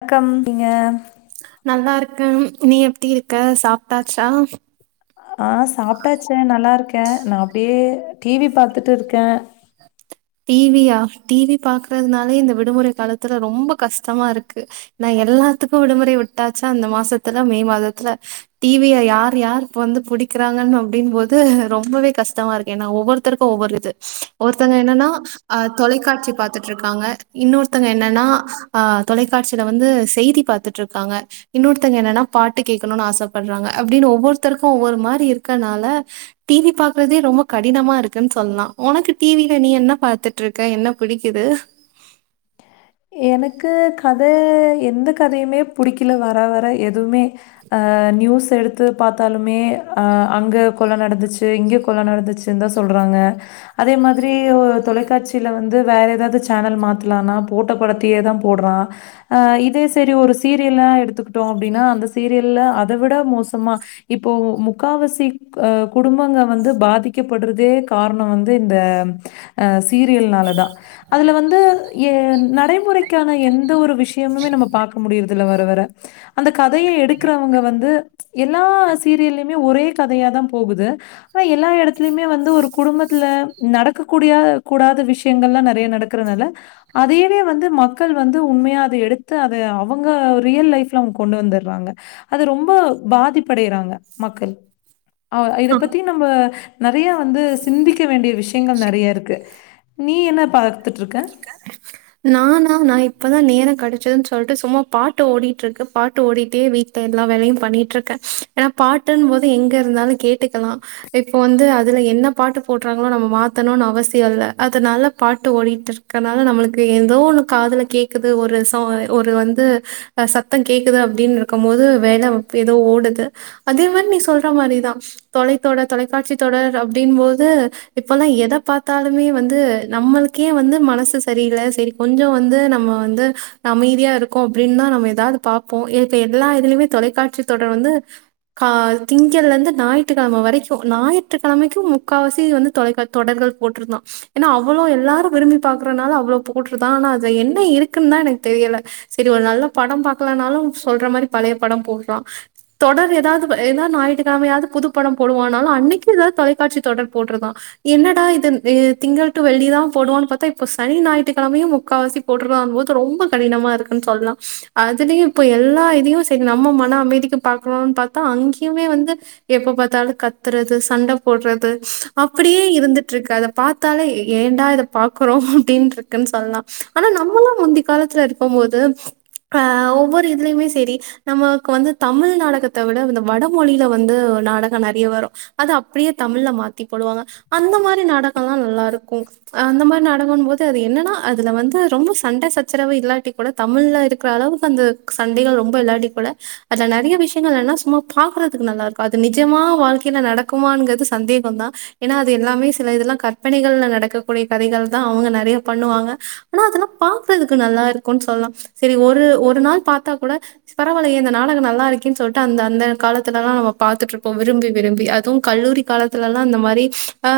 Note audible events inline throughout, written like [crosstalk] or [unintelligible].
[unintelligible] நீங்க நல்லாருக்கேன் நீ எப்டி இருக்க சாப்ட்டாச்சா ஆ சாப்ட்டாச்சே நல்லா இருக்கேன் நான் அப்டியே டி வி பாத்துட்டு இருக்கேன் டி வியா டி வி பாக்குறதுனாலே இந்த விடுமுறை காலத்துல ரொம்ப கஷ்டமாருக்கு நான் எல்லாத்துக்கும் விடுமுறை விட்டாச்சா அந்த மாசத்துல மே மாதத்துல டி விய யார் யார் இப்ப வந்து பிடிக்கிறாங்கன்னு அப்டின் போது ரொம்பவே கஷ்டமா இருக்கு ஏன்னா ஒவ்வொருத் இருக்க ஒவ்வொரு இது ஒருத்தவங்க என்னன்னா அ தொலைக்காட்சி பாத்துட்டு இருக்காங்க இன்னொருத்தவுங்க என்னன்னா அ தொலைக்காட்சியில வந்து செய்தி பாத்து இருக்காங்க இன்னொருத்தவங்க என்னன்னா பாட்டு கேக்கணும்னு ஆசைப்படுறாங்க அப்டின்னு ஒவ்வொருத்தருக்கும் ஒவ்வொரு மாரி இருக்கனால டி வி பாக்குறதே ரொம்ப கடினமா இருக்குன்னு சொல்லலாம் உனக்கு டி வில நீ என்ன பாத்துட்டு இருக்க என்ன பிடிக்குது எனக்கு கதை எந்த கதையுமே புடிக்கல வர வர எதுவுமே நியூஸ் எடுத்து பாத்தாலுமே அங்கே கொள்ள நடந்துச்சு இங்கே கொள்ள நடந்துச்சு [unintelligible] சொல்றாங்க அதே மாரி தொலைக்காட்சியில வந்து வேற ஏதாவது சேனல் மாத்தலாம்னா போட்டப்படத்தேயே தான் போடுறான் இதே செரி ஒரு சீரியல் எடுத்துக்கிட்டோம் அப்டின்னா அந்த சீரியலில் அதை விட மோசமாக இப்போ முக்காவசி அ குடும்பங்க வந்து பாதிக்கப்படுறதே காரணம் வந்து இந்த அ சீரியல்னால தா அதுல வந்து ஏ நடைமுறைக்கான எந்த ஒரு விஷயமுமே நம்ம பாக்க முடியுறதில்ல வர வர அந்த கதைய எடுக்குறவுங்க வந்து எல்லா சீரியல்லயுமே ஒரே கதையாதா போகுது ஆனா எல்லா எடத்துலயுமே வந்து ஒரு குடும்பத்துல நடக்க கூடியா கூடாத விஷயங்கள்லா நெறைய நடக்கறனால அதையே அதையே வந்து மக்கள் வந்து உண்மையா அத எடுத்து அத அவங்க ரியல் லைஃப்ல அவுங்க கொண்டு வந்தற்றாங்க அது ரொம்ப பாதிப்படையறாங்க மக்கள் அ இத பத்தி நம்ப நெறையா வந்து சிந்திக்க வேண்டிய விஷயங்கள் நெறைய இருக்கு நீ என்ன பாத்துட்ருக்க நானா நா இப்பதா நேரொ கெடச்சதுன் சொல்ட்டு சும்மா பாட்டு ஓடிட்டு இருக்கு பாட்டு ஓடிட்டே வீட்ல எல்லா வேலையு பண்ணிட்ருக்கே ஏனா பாட்டுன்போது எங்க இருந்தாலு கேட்டுக்கலா இப்போ வந்து அதுல என்ன பாட்டு போட்றாங்களோ நம்ம மாத்தணுனு அவசியோ இல்ல அதனால பாட்டு ஓடிட்டுர் க்கனால நம்மளுக்கு ஏதோ ஒண்ணு காதுல கேக்குது ஒரு சோ ஒரு வந்து அ சத்தம் கேக்குது அப்டின் இருக்கும்போது வேல எதோ ஓடுது அதேமாரி நீ சொல்ற மாரிதா தொலைத்தொடர் தொலைக்காட்சி தொடர் அப்டின்போது இப்பல்லா எத பாத்தாலுமே வந்து நம்மளுக்கே வந்து மனசு சரி இல்ல சேரி கொஞ்சோ வந்து நம்ம வந்து அமைதியா இருக்கோ அப்டின்தா நம்ம ஏதாவது பா ப்போ ஏத்த எல்லா இதுலயுமே தொலைக்காட்சி தொடர் வந்து கால் திங்கள்லந்து நாய்த்துக்கெழம வரைக்கு நாய்த்துக்கெழமைக்கு முக்கா வாசி வந்து தொலைக்கா தொடர்கள் போட்ருந்தா எனா அவ்ளோ எல்லாரு விரும்பி பாக்குறனால அவ்ளோ போட்றுதா ஆனா அத என்ன இருக்குன்னா எனக்கு தெரியல சரி ஒரு நல்ல படொ பாக்கலானாலு சொல்ற மாரி பழைய படம் போற்றா தொடர் ஏதாவது எனா நாய்த்துக்கெழமையாவது புதுப்படம் போடுவானாலு அன்னைக்கு ஏதாவது தொலைக்காட்சி தொடர் போட்ருதா என்னடா இது எ திங்கள் டு வெள்ளி தா போடுவான் பாத்தா இப்ப சனி நாயிட்டு கெழமையு முக்காவாசி போட்றாமோது ரொம்ப கடினமா இருக்குன் சொல்லலா அதுலயு இப்போ எல்லா இதையு சரி நம்ம மன அமைதிக்கு பாக்கணுனு பாத்தா அங்கயுமே வந்து எப்ப பாத்தாலு கத்துறது சண்ட போட்றது அப்டியே இருந்துட்டு இருக்கு அத பாத்தாலே ஏன்டா இத பாக்குறோ அப்டின்றுக் குன் சொல்லலா ஆனா நம்மல்லா முந்தி காலத்துல இருக்கும் போது ஆ ஒவ்வொரு இதுலயுமே சேரி நமக்கு வந்து தமிழ் நாடகத்த விட இந்த வடமொழில வந்து நாடக நெறைய வரு அத அப்டியே தமிழ்ல மாத்தி போடுவாங்க அந்த மாரி நாடகல்லா நல்லாருக்கு அந்த மாரி நாடகன்போது அது என்னன்னா அதுல வந்து ரொம்ப சண்ட சச்சரவு இல்லாட்டி கூட தமிழ்ல இருக்குற அளவுக்கு அந்து சண்டைகள் ரொம்ப இல்லாட்டி கூட அதுல நெறைய விஷயங்கள் என்னா சும்மா பாக்குறதுக்கு நல்லாருக்கு அது நிஜமா வாழ்க்கைல நடக்குமாங்றது சந்தேகோந்தா ஏனா அது எல்லாமே சில இதுல்லா கற்பனைகள்ல நடக்கக்கூடிய கதைகள் தா அவங்க நெறையா பண்ணுவாங்க ஆனா அதல்லா பாக்குறதுக்கு நல்லா இருக்குன் சொல்லலா சரி ஒரு ஒரு நாள் பாத்தா கூட பரவாலயே இந்த நாடக நல்லா இருக்கேன் சொல்ட்டு அந்த அந்த காலத்துலல்லா நம்ம பாத்துட்ருப்போ விரும்பி விரும்பி அதுவு கல்லூரி காலத்துலல்லா அந்த மாரி ஆ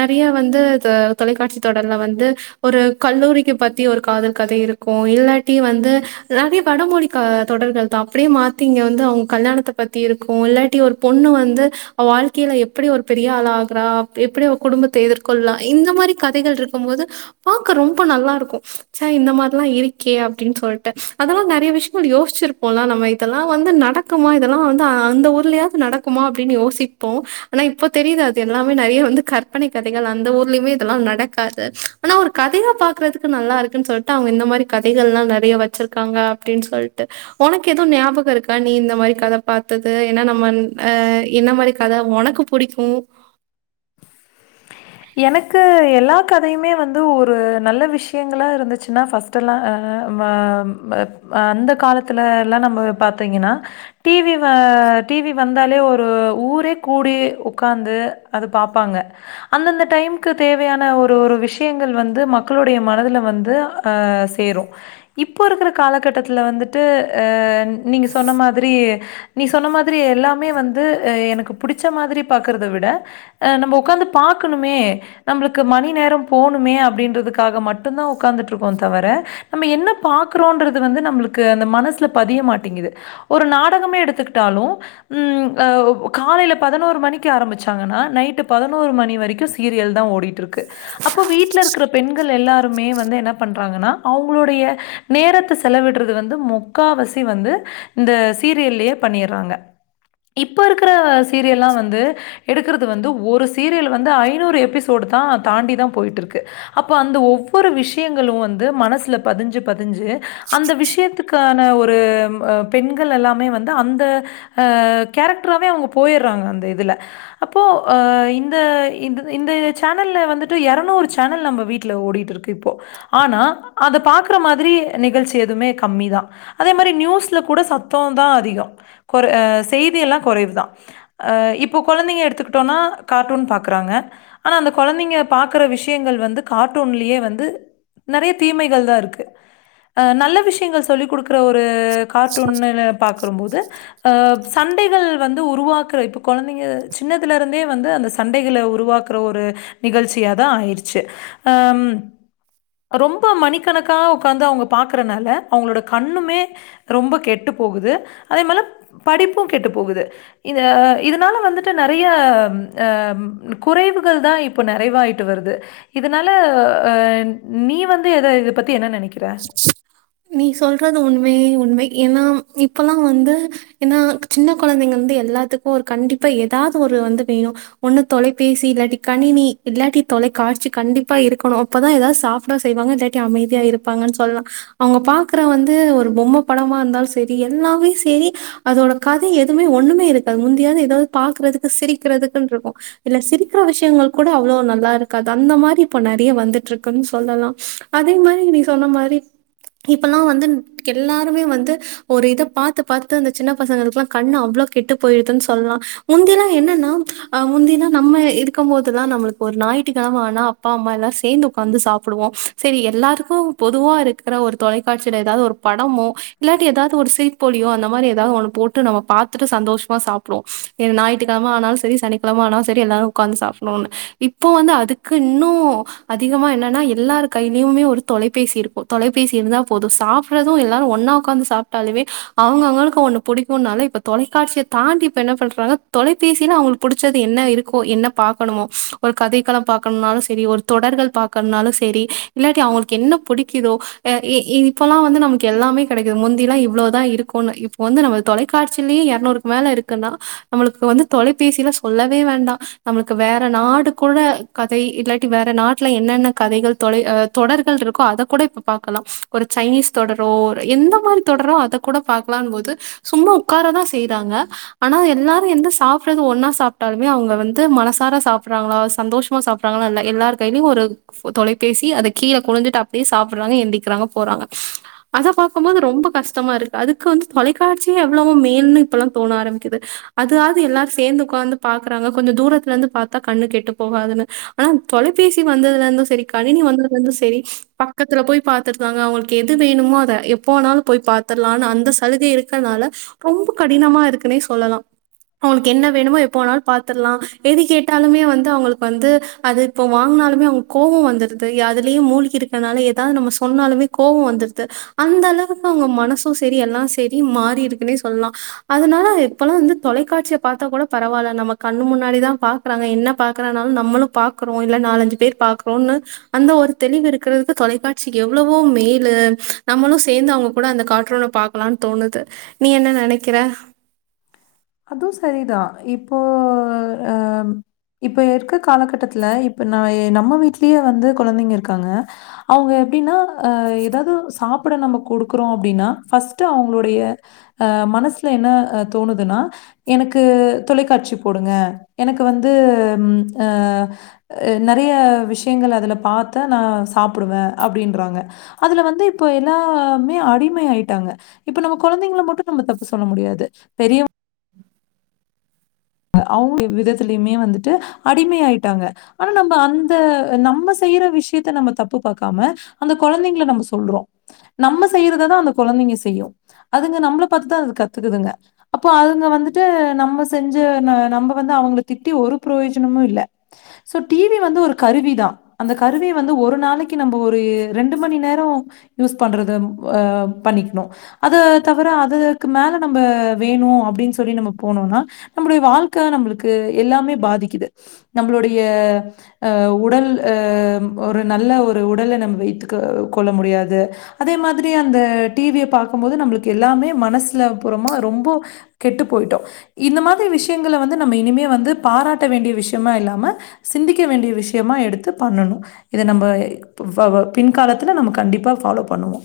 நெறைய வந்து து தொலைக்காட்சி தொடர்ல வந்து ஒரு கல்லூரிக்கு பத்தி ஒரு காதல் கதை இருக்கு இல்லாட்டி வந்து நெறய வடமொழி க தொடர்கள் தா அப்டியே மாத்தி இங்க வந்து அவுங்க கல்யாணத்த பத்தி இருக்கு இல்லாட்டி ஒரு பொண்ணு வந்து அவவாழ்க்கைய்ல எப்டி ஒரு பெரிய ஆளாகுறா எப்டி அவ குடும்பத்த எதிர்கொள்லா இந்த மாரி கதைகள் இருக் ம்போது பாக்க ரொம்ப நல்லாருக்கு சா இந்த மாரில்லா இருக்கே அப்டின் சொல்ட்டு அதெல்லா நெறைய விஷயங்கள் யோசிச்சிரு போலா நம்ம இதெல்லா வந்து நடக்குமா இதெல்லா வந்து அந்த ஊர்லயாவது நடக்குமா அப்டின் யோசிப்போ ஆனா இப்ப தெரியுது அது எல்லாமே நெறைய வந்து கற்பனை கதைகள் அந்த ஊர்லயுமே இதெல்லா நடக்காது ஆனா ஒரு கதையா பாக்குறதுக்கு நல்லா இருக்குன் சொல்ட்டு அவங்க இந்த மாரி கதைகள்லா நெறையா வச்சிருக்காங்க அப்படின் சொல்ட்டு உனக்கு எது ஞாபக இருக்கா நீ இந்த மாரி கத பாத்தது ஏன்னா நம்மன் அ என்ன மாரி கத உனக்கு புடிக்கு எனக்கு எல்லா கதையுமே வந்து ஒரு நல்ல விஷயங்களா இருந்துச்சுன்னா ஃபஸ் ட்டலா அ வம் அ அந்த காலத்துல எல்லா நம்ம பாத்தீங்கன்னா டீவிவ டீவி வந்தாலே ஒரு ஊரே கூடி உக்காந்து அது பாப்பாங்க அந்தந்த டைம்க்கு தேவையான ஒரு ஒரு விஷயங்கள் வந்து மக்களுடைய மனதுல வந்து அ சேரு இப்போ இருக்கற காலகட்டத்துல வந்துட்டு அ நீங்க சொன்ன மாரி நீ சொன்ன மாதிரி எல்லாமே வந்து அ எனக்கு புடிச்ச மாதிரி பாக்கறத விட அ நம்ம உக்காந்து பாக்கணுமே நம்பளுக்கு மணி நேரம் போணுமே அப்படின்றதுக்காக மட்டுதா உக்கார்ந்துட்ருக்கோ தவர நம்ம என்ன பாக்குறோன்றது வந்து நம்மளுக்கு அந்த மனசுல பதிய மாட்டேங்குது ஒரு நாடகமே எடுத்துக்கிட்டாலு ம் அ காலையில பதினோரு மணிக்கு ஆரம்பிச்சாங்கன்னா நைட்டு பதினோ ம்போது மணி வரைக்கு சீரியல் தா ஓடிட்டு இருக்கு அப்போ வீட்டில இருக்கிற பெண்கள் எல்லாருமே வந்து என்ன பண்றாங்கன்னா அவங்களுடைய நேரத்த செலவிடுறது வந்து முக்காவாசி வந்து இந்த சீரியல்லயே பண்ணிறாங்க இப்ப இருக்கற சீரியல்லா வந்து எடுக்கிறது வந்து ஒரு சீரியல் வந்து ஐநூறு எபிசோடு தா தாண்டி தா போய்ட்டிருக்கு அப்ப அந்த ஒவ்வொரு விஷயங்களு வந்து மனசுல பதிஞ்சு பதிஞ்சு அந்த விஷயத்துக் க்கான ஒரு பெண்கள் எல்லாமே வந்து அந்த ஆ கேரக்ட்ராவே அவங்க போயிறாங்க அந்த இதுல அப்போ ஆ இந் த இந்த சேனல்ல வந்துட்டு எரநூறு சேனல் நம்ப வீட்ல ஓடிட்டு இருக்கு இப்போ ஆனா அத பாக்கற மாதிரி நிகழ்ச்சி எதுமே கம்மிதா அதே மாரி நியூஸ்ல கூட சத்தோ தா அதிகோ கொர ஆ செய்தி எல்லா குறைவுதா ஆ இப்போ கொழந்தைங்க எடுத்துக்குட்டோனா காட்டூன் பாக்கறாங்க ஆனா அந்த கொழந்தைங்க பாக்கற விஷயங்கள் வந்து காட்டூன்லயே வந்து நெறைய தீமைகள் தா இருக்கு அ நல்ல விஷயங்கள் சொல்லிக்குடுக் குற ஒரு காட்டூன்னப் பாக்றும்போது அப் சண்டைகள் வந்து உருவாக்குற இப்ப கொழந்தைங்க சின்னதுல இருந்தே வந்து அந்த சண்டைகள உருவாக்குற ஒரு நிகழ்ச்சியாதா ஆயிருச்சு அம் ரொம்ப மணிக்கணக்கா உக்காந்து அவங்க பாக்கறனால அவங்களோட கண்ணுமே ரொம்ப கெட்டு போகுது அதே மேல படிப்பு கெட்டு போகுது இத இதனால வந்துட்டு நிறைய ஆ குறைவுகள் தா இப்போ நிறைவாயிட்டு வருது இதனால நீ வந்து எத இத பத்தி என்ன நினைக்கிற நீ சொல்றது உண்மையே உண்மை ஏன்னா இப்பல்லா வந்து ஏன்னா சின்ன குழந்தைங்க வந்து எல்லாத்துக்கு ஒரு கண்டிப்பா எதாவது ஒரு வந்து வேணு ஒண்ணு தொலைபேசி இல்லாட்டி கணினி இல்லாட்டி தொலை காட்சி கண்டிப்பா இருக்கணு அப்பதா ஏதாது சாப்ட்டா செய்வாங்க இல்லாட்டி அமைதியா இருப்பாங்கன் சொல்லா அவங்க பாக்குற வந்து ஒரு பொம்ம படமா இருந்தாலு சரி எல்லாவையு செரி அதோட கதை எதுமே ஒண்ணுமே இருக்காது முந்தியாது ஏதாது பாக்குறதுக்கு சிரிக்கிறதுதுக்குன்ருக்கு இல்ல சிரிக்கிற விஷயங்கள் கூட அவ்ளவ் நல்லா இருக்காது அந்த மாரி இப்ப நெறைய வந்துட்ருக்குன் சொல்லலா அதே மாரி நீ சொன்ன மாரி இப்பல்லா வந்து எல்லாருமே வந்து ஒரு இத பாத்து பாத்து அந்த சின்ன பசங்களுக்கெல்லா கண்ணு அவ்ளோ கெட்டு போயிடுதுன்னு சொல்லா முந்திலா என்னன்னா அ முந்தினா நம்ம இருக்கும் போதுதா நம்மளுக் ஒரு ஞாயித்துக் கெழம ஆனா அப்பா அம்மா எல்லா சேந்து உக்காந்து சாப்புடுவோ சரி எல்லாருக்கு பொதுவா இருக்கிற ஒரு தொலைக்காச்சியில ஏதாது ஒரு படமோ இல்லாட்டி ஏதாது ஒரு சிரிப்பொலியோ அந்த மாரி ஏதாது ஒன்னு போட் ட்டு நம்ம பாத்துட்டு சந்தோஷமா சாப்பிடுவோ ஞாயுத்துக்கிழம ஆனாலு சரி சனிக்கிழம ஆனாலு சரி எல்லாரு உக்காந்து சாப்புட்ணுனு இப்போ வந்து அதுக்கு இன்னு அதிகமா என்னன்னா எல்லார் கையிலயுமே ஒரு தொலை பேசி இருப்பொ தொலைபேசி இருந்தா போது சாப்ட்டுறது எல்லாரு ஒன்னா உக்காந்து சாப்பிட்டாலுமே அவங்க அவங்களுக்கு ஒண்ணு புடிக்கும்னால இப்ப தொலைக்காட்சிய தாண்டி இப்ப என்ன பண்றாங்க தொலைபேசியில அவங்களுக்கு புடிச்சது என்ன இருக்கோ என்ன பாக்கணுமோ ஒரு கதைக்கலம் பாக்கணும்னாலு சரி ஒரு தொடர்கள் பாக் கனாலும் சரி இல்லாட்டி அவங்களுக்கு என்ன புடிக்குதோ இ இ இப்பல்லா வந்து நமக்கு எல்லாமே கெடக்குது முந்திலா இவ்ளதா இருக்குனு இப்ப வந்து நம்ம தொலை காட்சிலயு எரநூறுக்கு மேல இருக்குன்னா நம்மளுக்கு வந்து தொலைபேசில சொல்லவே வேண்டா நம்மளுக்கு வேற நாடு கூட கதை இல்லாட்டி வேற நாட்டுல என்னென்ன கதைகள் தொலை தொடர்கள் ருக் அத கூட இப்ப பாக்கலா ஒரு சைனீஸ் தொடரோ எந்த மாரி தொடரோ அத கூட பாக்கலானும் போது சும்மா உக்காரதா செய்றாங்க ஆனா எல்லாரு எந்து சாப்புட்றது ஒன்னா சாப்ட்டாலுமே அவங்க வந்து மனசார சாப்புட்றாங்ளா சந்தோஷமா சாப் ட்றாகளா இல்ல எல்லாரு கையிலு ஒரு தொலைபேசி அத கீழ குனுஞ்சுட்ட அப்டியே சாப்பிட்றாங்க எந்திக்கிறாங்க போறாங்க அத பாக்கும்போது ரொம்ப கஷ்டமா இருக்கு அதுக்கு வந்து தொலைக்காட்சியே எவ்ளவோ மேல்ன்னு இப்பெல்லா தோண ஆரம்பிக்குது அதாது எல்லாரு சேந்து உக்காந்து பாக்குறாங்க கொஞ்ச தூரத்துல ருந்து பாத்தா கண்ணு கெட்டு போகாதுன்னு ஆன தொலைபேசி வந்ததுலருந்து செரி கணினி வந்ததுல ருந்து செரி பக்கத்துல போய் பாத்தெடுத்தாங்க அவங்களுக்கு எது வேணுமோ அத எப்போ வேனாலு போய் பாத்துர்லானு அந்த சலுகை இருக்கறனால ரொம்ப கடினமா இருக்குன்னே சொல்லலா அவனுக்கு என்ன வேணுமோ எப்பவேணாலு பாத்துர்லா எது கேட்டாலுமே வந்து அவங்களுக் வந்து அது இப்ப வாங்கினாலுமே அவங்க் கோவ வந்துருது அதுலேயே மூழ்கி இருக் அதனால ஏதாது நம்ம சொன்னாலுமே கோவ வந்துற்து அந்த அளவுக்கு அவங்க மனசு செரி எல்லா செரி மாறி இருக்குன்னே சொல்லா அதனால இப்போலா வந்து தொலைக்காட்சிய பாத்தா கூட பரவால்ல நம்ம கண்ணு முன்னாடிதா பா க்கறாங்க என்ன பாக்கறனாலு நம்மளு பாக்குறோ இல்ல நாலஞ்சு பேர் பாகறோனு அந்த ஒரு தெளிவு இருக் இருக்கிறது தொலைக்காட்சிக்கு எவ்ளவோ மேலு நம்மளு சேந்து அவங்க கூட அந்த காட்ரூன பாக்கலானு தோணுது நீ என்ன நெனக்கிற அதுவ் சரிதா இப்போ அ இப்ப இருக்கற காலகட்டத்துல இப்ப நா நம்ம வீட்லயே வந்து கொழந்தைங்க இருக்காங்க அவங்க எப்டின்னா அ ஏதாது சாப்ட நம்ம குடுக்குறோ அப்டின்னா ஃபஸ்ட் அவங்களுடைய அ மனசுல என்ன தோணுதுன்னா எனக்கு தொலைக்காட்சி போடுங்க எனக்கு வந்து அ அ நெறைய விஷயங்கள் அதுல பாத்து நா சாப்புடுவ அப்டின்றாங்க அதுல வந்து இப்ப எல்லாமே அடிமை ஆயிட்டாங்க இப்ப நம்ம கொழந்தைங்கள மட்டும் நம்ம தப்பு சொல்ல முடியாது பெரிய அவங்க விதத்துலயுமே வந்துட்டு அடிமை ஆயிட்டாங்க ஆனா நம்ப அந்த நம்ம செய்யற விஷயத்த நம்ம தப்பு பாக்காம அந்த கொழந்தைங்கல நம்ம சொல்றோ நம்ம செய்யறத தா அந்த கொழந்தைங்க செய்யு அதுங்க நம்மல பாத்துதா அது கத்துக்குதுங்க அப்போ அவங்க வந்துட்டு நம்ம செஞ் சு நா நம்ப வந்து அவங்கல திட்டி ஒரு பிரயோஜனமு இல்ல சோ டிவி வந்து ஒரு கருவி தா அந்த கருவிய வந்து ஒரு நாளைக் கு நம்ம ஒரு ரெண்டு மணி நேரோ யூஸ் பண்றத ஆ பண்ணிக்கணு அத தவிர அதுக்கு மேல நம்ம வேணு அப்டின்னு சொல்லி நம்ம போனோம்னா நம்மளுடைய வாழ்க்கை நம்மளுக்கு எல்லாமே பாதிக்குது நம்மளுடைய அ உடல் அ ஒரு நல்ல ஒரு உடல நம்ம வைத்துக்க கொள்ள முடியாது அதே மாதிரி அந்த டிவிய பாக்கு போது நம்மளுக்கு எல்லாமே மனசுல அப்புறோமா ரொம்ப கெட்டு போயிட்டோ இந்த மாதிரி விஷயங்கல வந்து நம்ம இனிமே வந்து பாராட்ட வேண்டிய விஷயமா இல்லாம சிந்திக்க வேண்டிய விஷயமா எடுத்து பண்ணணு இத நம்ம வ பின்காலத்துல நம்ம கண்டிப்பா ஃபாலோ பண்ணுவோ